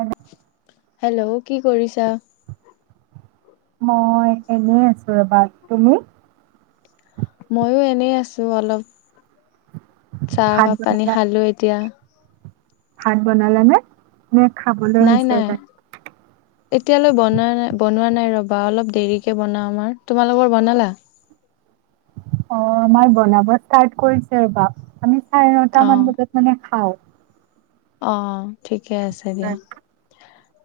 এনে হেল্ল' কি কৰিছা? মই এনেই আছো ৰবা তুমি? ময়ো এনেই আছো অলপ। চাহ ভাত খাহ পানী বনালা খালো এতিয়া? ভাত বনালা নে। নে খাবলৈ নাই হৈছে নাই তাই। এতিয়ালৈ বনোৱা নাই বনোৱা নাই ৰবা অলপ দেৰিকে বনাও আমাৰ তোমালোকৰ বনালা? অ আমাৰ বনাব ষ্টাৰ্ট কৰিছে ৰবা আমি। চাৰে নটা অ', মান বজাত মানে খাওঁ? অ ঠিক? ঠিকে আছে দিয়া।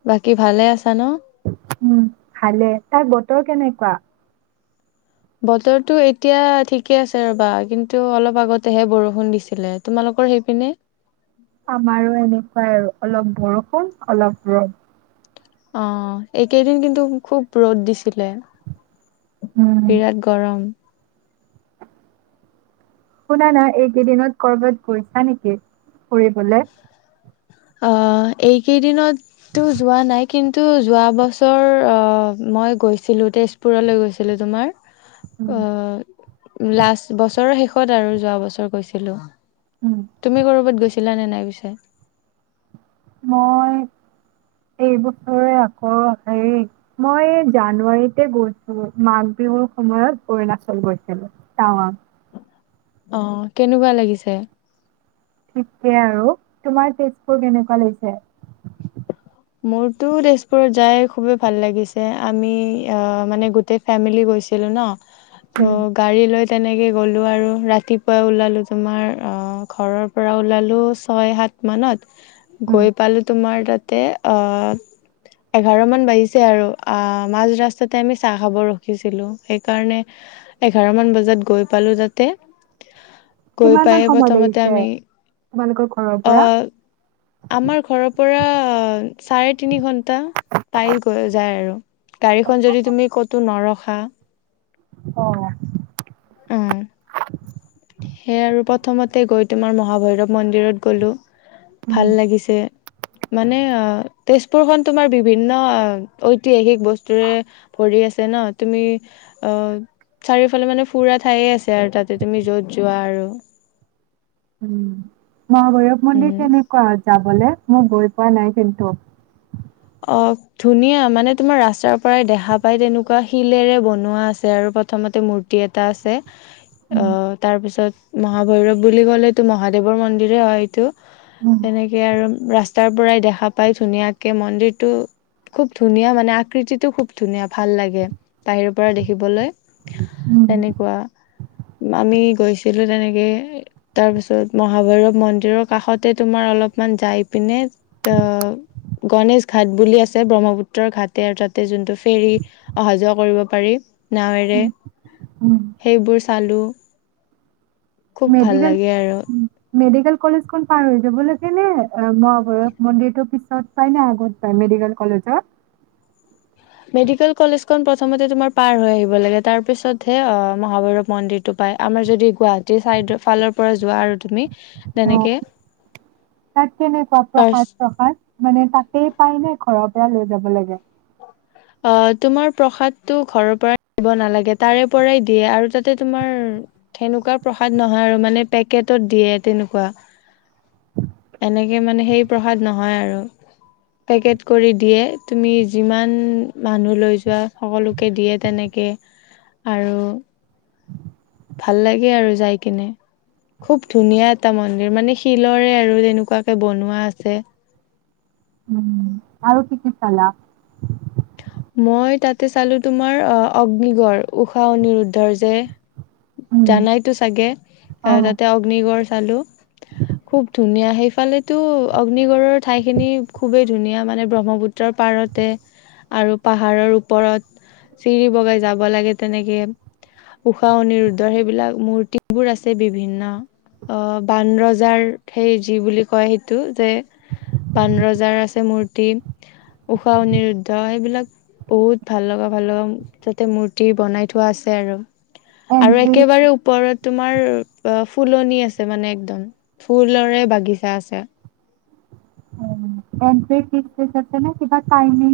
বাকী ভালে আছা ন। উম ভালে তাৰ বতৰ কেনেকোৱা? বতৰতো এতিয়া ঠিকে আছে ৰ'বা কিন্তু অলপ আগতেহে বৰষুণ দিছিলে তোমালোকৰ সেইপিনে। আমাৰো এনেকোৱাই আৰু অলপ বৰষুণ অলপ ৰ'দ। অ এইকেইদিন কিন্তু খুব ৰ'দ দিছিলে? উম বিৰাট গৰম। শুনা না এইকেইদিনত কৰবাত গৈছা নেকি? ফুৰিবলে, অ এইকেইদিনততো যোৱা নাই কিন্তু যোৱা বছৰ অ মই গৈছিলো তেজপুৰলৈ গৈছিলো তোমাৰ। উম আহ লাষ্ট বছৰৰ শেষত আৰু যোৱা বছৰ গৈছিলো? উম তুমি কৰ'বাত গৈছি? লানে নাই পিছে? মই এইবছৰে আকৌ হেৰি? মই জানুৱাৰীতে গৈছো? মাঘ বিহুৰ সময়ত অৰুণাচল গৈছিলো টাৱাং। অ কেনেকোৱা লাগিছে? ঠিকে আৰু তোমাৰ তেজপুৰ কেনেকোৱা লাগিছে? মোৰতো তেজপুৰত যাই খুবেই ভাল লাগিছে আমি মানে গোটেই ফেমিলি গৈছিলো ন। ত উম গাড়ী লৈ তেনেকে গ'লোঁ আৰু ৰাতিপুৱাই ওলালোঁ তোমাৰ ঘৰৰ পৰা ওলালোঁ ছয় সাত মানত উম গৈ পালো তোমাৰ তাতে এঘাৰ মান বাজিছে আৰু মাজ ৰাস্তাতে আমি চাহ খাব ৰখিছিলোঁ সেইকাৰণে এঘাৰমান বজাত গৈ পালোঁ তাতে। গৈ কিমান মান পায় সময় প্ৰথমতে লাগিছে আমি তোমালোকৰ ঘৰৰ পৰা অহ আমাৰ ঘৰৰ পৰা চাৰে তিনি ঘণ্টা পাই যায় আৰু। গাড়ীখন যদি তুমি ক'তো নৰখ হা অ উম সেয় আৰু প্ৰথমতে গৈ তোমাৰ মহাভৈৰৱ মন্দিৰত গ'লো। উম ভাল লাগিছে। মানে অ তেজপুৰ খন তোমাৰ বিভিন্ন ঐতিহাসিক বস্তুৰে ভৰি আছে ন তুমি অ চাৰিওফালে মানে ফুৰাত ঠাইয়ে আছে আৰু তাতে তুমি যত যোৱা আৰু। উম মহাভৈৰৱ মন্দিৰ উম তেনেকুৱা যাবলে? মোক গৈ পোৱা নাই কিন্তু। অ ধুনীয়া মানে তোমাৰ ৰাস্তাৰ পৰাই দেখা পাই তেনেকুৱা শিলেৰে বনোৱা আছে আৰু প্ৰথমতে মূৰ্তি এটা আছে। অ উম তাৰপিছত মহাভৈৰৱ বুলি ক'লেতটো মহাদেৱৰ মন্দিৰে হয় এইটো। উম এনেকে আৰু ৰাস্তাৰ পৰাই দেখা পাই ধুনীয়াকে মন্দিৰ খুব ধুনীয়া মানে আকৃতিটো খুব ধুনীয়া ভাল লাগে বাহিৰৰ পৰা দেখিবলৈ। উম এনেকুৱা। আমি গৈছিলো তেনেকে তাৰপিছত মহাভৈৰৱ মন্দিৰৰ কাষতে তোমাৰ অলপমান যাই পিনে ত গণেশ ঘাট বুলি আছে ব্ৰহ্মপুত্ৰৰ ঘাট আৰু তাতে যোনটো ফেৰী অহা যোৱা কৰিব পাৰি। নাৱেৰে উম উম। সেইবোৰ চালোঁ। খুব ভাল মেডিকেল লাগে আৰু। উম, মেডিকেল কলেজখন পাৰ হৈ যাব লাগে নে অ মহাভৈৰৱ মন্দিৰতো পিছ চত পায় নে আগত পাই মেডিকেল কলেজৰ? মেডিকেল কলেজখন প্ৰথমতে তোমাৰ পাৰ হৈ আহিব লাগে তাৰ পিছত হে মহাভৈৰৱ মন্দিৰটো পাই আমাৰ যদি গুৱা অ তেনেকে তাত কেনেকুৱা ফাৰ্ষ্ট প্ৰসাদ শ্ৰসাদ মানে তাতেই পায় নে ঘৰত এয়া লৈ যাব লাগে? অ তোমাৰ প্ৰসাদটো ঘৰৰ পৰা দিব নালাগে তাৰে পৰাই দিয়ে আৰু তাতে তোমাৰ সেনেকুৱা প্ৰসাদ নহয় আৰু মানে পেকেটত দিয়ে তেনেকুৱা এনেকে মানে সেই প্ৰসাদ নহয় আৰু পেকেট কৰি দিয়ে তুমি যিমান মানুহ লৈ যোৱা সকলোকে দিয়ে তেনেকে আৰু ভাল লাগে আৰু যাই কিনে, খুব ধুনীয়া এটা মন্দিৰ মানে শিলৰে আৰু তেনেকুৱাকে বনোৱা আছে। উম আৰু কি কি চালা? মই তাতে চালো তোমাৰ অগ্নিগড় ঊষা অনিৰুদ্ধৰ যে উম, জানাইতো চাগে অ তাতে অগ্নিগড় চালো খুব ধুনীয়া সেইফালেতো অগ্নিগড়ৰ ঠাইখিনি খুবেই ধুনীয়া মানে ব্ৰহ্মপুত্ৰৰ পাৰতে আৰু পাহাৰৰ ওপৰত চিৰি বগাই যাব লাগে তেনেকে ঊষা অনিৰুদ্ধৰ সেইবিলাক মূৰ্তিবোৰ আছে বিভিন্ন বানৰজাৰ সেই যি বুলি কয় সেইটো যে, বানৰজাৰ আছে মূৰ্তি ঊষা অনৰু ধ সেইবিলাক বহুত ভাল লগা ভাল লগা যাতে মূৰ্তি বনাই থোৱা আছে আৰু। আৰু এণ্ট্ৰি একেবাৰে ওপৰত তোমাৰ ফুলনি আছে মানে একদম, ফুলৰে বাগিছা আছে। অ এনট্ৰি ফিছ দিছতে নে কিবা টাইমিং?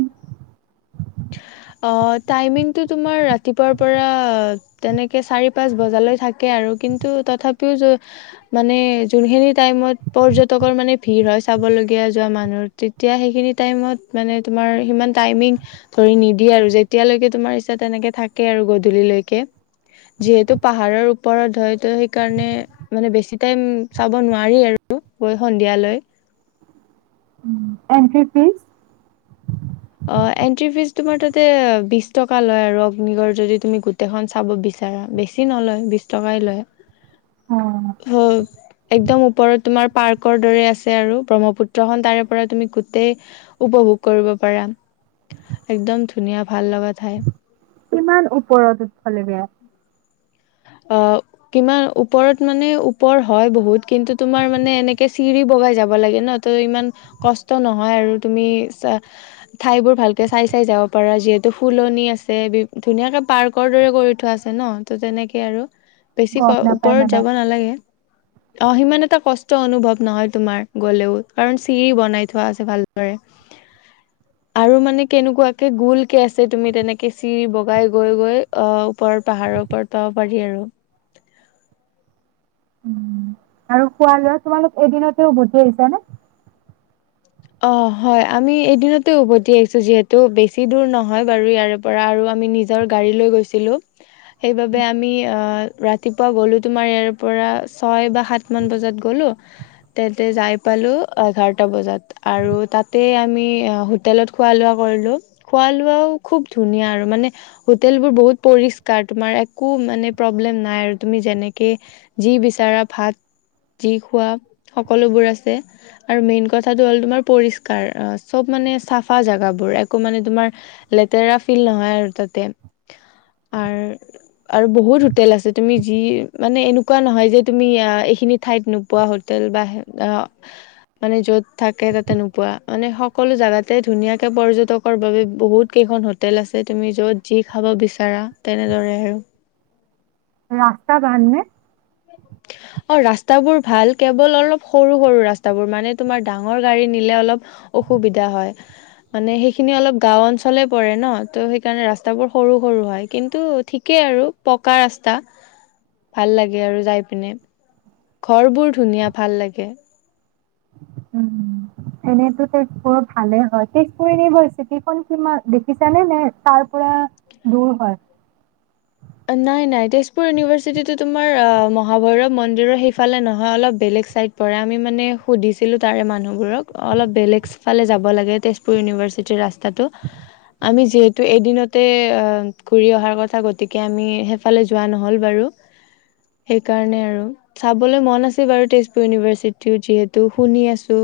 অ টাইমিংটো তোমাৰ ৰাতিপুৱাৰ পৰা তেনেকে চাৰি পাঁচ বজালৈ থাকে আৰু কিন্তু তথাপিও যে মানে যোনখিনি টাইমত পৰ্যটকৰ মানে ভিৰ হয় চাবলৈ যোৱা মানুহ তেতিয়া সেইখিনি টাইমত মানে তোমাৰ সিমান টাইমিং ধ নিদিয়ে আৰু যেতিয়ালৈকে তোমাৰ ইচছা তেনেকে থাকে আৰু গধূলৈকে যিহেতু পাহাৰৰ ওপৰত হয় ত সেইকাৰণে মানে বেছি টাইম, চাব নোৱাৰি আৰু গৈ সন্ধিয়ালৈ এণ্ট্ৰি ফিচ। অ এনট্ৰি ফিজ তোমাৰ তাতে বিশ টকা লয় আৰু অগ্নিগড় যদি তুমি গোটেইখন চাব বিচাৰা, বেছি নলয় বিছ টকাই লয় অ, ।হমম একদম ওপৰত তোমাৰ পাৰ্কৰ দৰে আছে আৰু ব্ৰহ্মপুত্ৰখন তাৰে পৰা তুমি গোটেই উপভোগ কৰিব পাৰা । একদম ধুনীয়া ভাল লগা ঠাই। কিমান ওপৰত উঠবলে লাগে? অ কিমান ওপৰত মানে ওপৰ হয় বহুত কিন্তু তোমাৰ মানে এনেকে চিৰি বগাই যাব লাগে ন ত ইমান কষ্ট নহয় আৰু তুমি ঠাই বোৰ ভালকে চাই চাই যাব পাৰা, যিহেতু ফুলনি আছে ধুনীয়াকে পাৰ্কৰ দৰে কৰি থোৱা আছে ন ত তেনেকে হে আৰু। বেছি ক গম নাপাই ওপৰত মানে? যাব নালাগে অ সিমান এটা কষ্ট কষ্ট অনুভৱ নহয় তোমাৰ গলেও, কাৰণ চিৰি বনাই থোৱা আছে ভালদৰে আৰু মানে কেনেকুৱাকে গোলকে আছে তুমি তেনেকে চিৰি বগাই গৈ গৈ অ ওপৰৰ পাহাৰৰ ওপৰত প পাব পাৰি আৰু। উম আৰু খোৱা লোৱা তোমালোক এদিনতে উভতি আহিছা নে? অ হয় আমি এদিনতে উভতি আহিছো যিহেতু বেছি দূৰ নহয় বাৰু ইয়াৰে পৰা আৰু আমি নিজৰ গাড়ী লৈ গৈছিলো সেইবাবে আমি ৰাতিপুৱা গলো তোমাৰ ইয়াৰে পৰা ছয় বা সাত মান বজাত গলো, তাতে যাই পালো এঘাৰটা বজাত। আৰু তাতে আমি হোটেলত খোৱা লোৱা কৰিলোঁ। খোৱা লোৱাও খুব ধুনীয়া আৰু মানে হোটেলবোৰ বহুত পৰিষ্কাৰ তোমাৰ একো মানে প্ৰব্লেম নাই আৰু তুমি যেনেকে যি বিচাৰা ভাত যি খোৱা সকলোবোৰ আছে আৰু মেইন কথা হ তোমাৰ পৰিষ্কাৰ চব মানে চাফা জোগাবোৰ একো মানে তোমাৰ লেতেৰা ফিল নহয় আৰু তাতে আৰু আৰু বহুত হোটেল আছে তুমি যি মানে এনেকুৱা নহয় যে তুমি এইখিনি ঠাইত নোপোৱা হোটেল বা মানে য'ত থাকে তাতে নোপোৱা, মানে সকলো যাগাতে ধুনীয়াকে পৰ্যটকৰ বাবে বহুত কেইখন হোটেল আছে তুমি যত যি খাব বিচাৰা তেনেদৰে আৰু ৰাস্তা বান্ধ নে? অ ৰাস্তাবোৰ ভাল কেৱল অলপ সৰু সৰু ৰাস্তাবোৰ, মানে তোমাৰ ডাঙৰ গাড়ী নিলে অলপ অসুবিধা হয় মানে সেইখিনি অলপ গাওঁ অঞ্চলে পৰে ন ত সেইকাৰণে ৰাস্তাবোৰ সৰু সৰু হয় কিন্তু ঠিকেই আৰু পকা ৰাস্তা ভাল লাগে আৰু যাই। এপিনে ঘৰ বোৰ ধুনীয়া ভাল লাগে। উম এনেতো তেজপুৰ ভালে হয়, তেজপুৰ ইউনিভাৰ্চিটিখন কিমান দেখিছানে? নে তাৰ পৰা দূৰ হয়? নাই নাই, তেজপুৰ ইভাৰ্চিটিটো তোমাৰ মহাভৈৰৱ মন্দিৰৰ সেইফালে নহয় অলপ বেলেগ চাইদ পৰে, আমি মানে সুধিছিলো তাৰে মানুহবোৰক অলপ বেলেগ চাইত যাব লাগে তেজপুৰ ইউনিভাৰ্চিটিৰ ৰাস্তাটো আমি যিহেতু এদিনতে অ গতিকে আমি সেইফালে যোৱা নহ'ল বাৰু সেইকাৰণে আৰু চাবলৈ মন আছে বাৰু তেজপুৰ ইউনিভাৰ্চিটি যিহেতু শুনি আছো,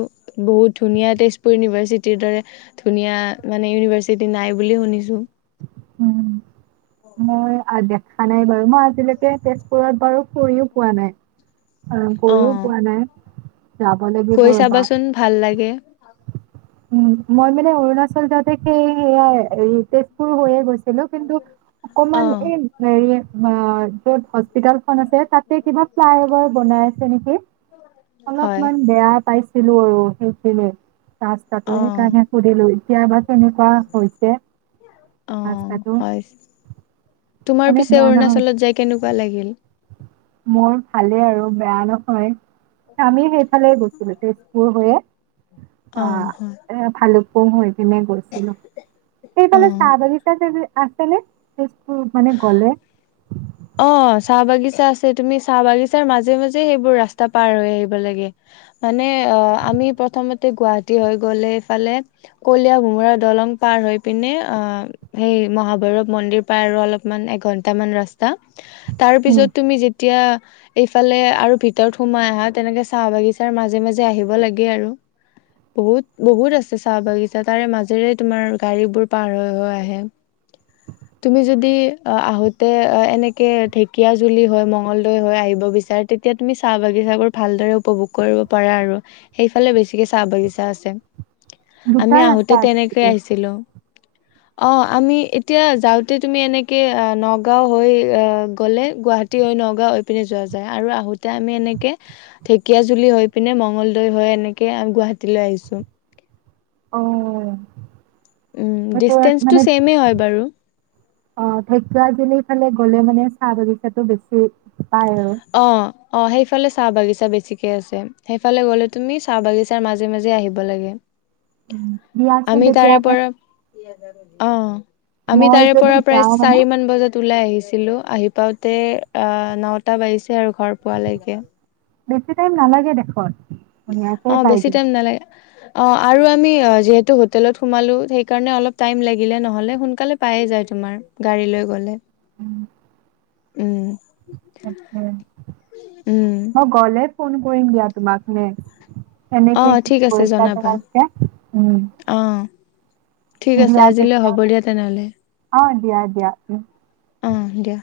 বহুত ধুনীয়া তেজপুৰ ইভাৰ্চিটিৰ দৰে ধুনীয়া মানে ইনিভাৰ্চিটি নাই বুলি শুনিছো । উম মই । দেখা নাই বাৰু মই আজিলৈকে তেজপুৰত বাৰু ফুৰিও পোৱা নাই । অ গৈয়ো অঁ পোৱা নাই। যাব লাগিব গৈ ৰ'বা চাবাচোন ভাল লাগে। উম মই মানে অৰুণাচল যাওতে সেই সেয়া তেজপুৰ হৈয়ে গৈছো। ছিলো, কিন্তু অকমান অঁ এই হেৰিয়ে যত হস্পিটেল খন আছে, তাতে কিবা ফ্লাই অভাৰ বনাই আছে নেকি? হয় অলপমান বেয়া পাইছে ৰখিছিলোঁ ৰখিছিলোঁ ত [unintelligible] সেই অঁ কাৰণে সোধিলো এতিয়া বা কেনেকুৱা হৈছে অঁ ৰাস্তাটো হয় তোমাৰ এনে পিছে বেয়া নহয় অৰুণাচলত যাই কেনেকুৱা লাগিল মোৰ ভালেই আৰু বেয়া নহয় হয় আমি সেইফালে গৈছিলো তেজপুৰ হৈয়ে অ অঁ হয় এ ভালে অ হয় এনে গৈছিলো সেইফালে অঁ চাহ বাগিচা আছে নে তেজপুৰ ফালে গলে অ চাহ বাগিছা আছে তুমি চাহ বাগিচাৰ মাজে মাজে সেইবোৰ ৰাস্তা পাৰ হৈ আহিব লাগে মানে আমি প্ৰথমতে গুৱাহাটী হৈ গলে এইফালে কলিয় ভোমোৰা দলং পাৰ হৈ পিনে অ সেই মহাভৈৰৱ মন্দিৰ পাৰ আৰু অলপমান এঘন্টা মান ৰাস্তা তাত উম তাৰপিছত তুমি যেতিয়া এইফালে আৰু ভিতৰত সোমাই আহা তেনেকে চাহ বাগিচাৰ মাজে মাজে আহিব লাগে আৰু বহুত বহুত আছে চাহ বাগিছা তাৰে মাজেৰে তোমাৰ গাড়ী বোৰ পাৰ হৈ হৈ আহে তুমি যদি আহোতে এনেকে ঢেকিয়া জুলি হৈ মংলদৈ হৈ আহিব বিচাৰে তেতিয়া চাহ বাগি উপভোগ কৰিব পাৰা আৰু সেই ফালে বেছিকে চাহ বাগিচা আছে দুটা আমি আহোঁতে ৰাস্তা আছে তেনেকে নেকি? আহিছিলো অ আমি এতিয়া যাওঁতে তুমি এনেকে নগাঁও নগাওঁ হৈ আহ গ'লে গুৱাহাটী হৈ নগাওঁ হৈ এই পিনে যোৱা যায় আৰু আহোতে আমি এনেকে ঢেকিয়াজুলি হৈ পিনে মংগলদৈ হৈ এনেকে গুৱাহাটিলৈ আহিছো অ উম সেটো ডিচটেন্সটো মানে ছেমে হয় বাৰু অ ঢেকীয়াজুলি ফালে গলে মানে চাহ বাগিচাটো বেছি পায় আৰু অ অ সেইফালে চাহ বাগিচা বেছিকৈ আছে সেইফালে গ'লে তুমি চাহ বাগিচাৰ মাজে মাজে আহিব লাগে দিয়া চুন আমি তাৰে তেতিয়া হ'লে পৰা অ আমি তাৰে যদি পৰা প্ৰায় যাওঁ মানে চাৰি মান বজাত উলাই আহিছো আহিলো আহি পাওঁতে অ ন টা বাজিছে আৰু ঘৰ পোৱালৈকে বেছি টাইম নালাগে দেখোন ধুনীয়াকে অ পাই বেছি যাম। টাইম নালাগে অঁ আৰু আমি যিহেতু হোটেলত সোমালোঁ সেইকাৰণে অলপ টাইম লাগিলে নহ'লে সোনকালে পায়ে যায় তোমাৰ গাড়ী লৈ গ'লে উম উম উম মই গলে ফোন কৰিম দিয়া তোমাকে এনে অ ক কি ঠিক আছে গৈছা জনাবা তমক উম [inaudible] [unintelligible] অ ঠিক আছে দিয়া আজিলৈ তেতিয়া হ'ব দিয়া তেনেহ'লে অ দিয়া দিয়া উম । অঁ দিয়া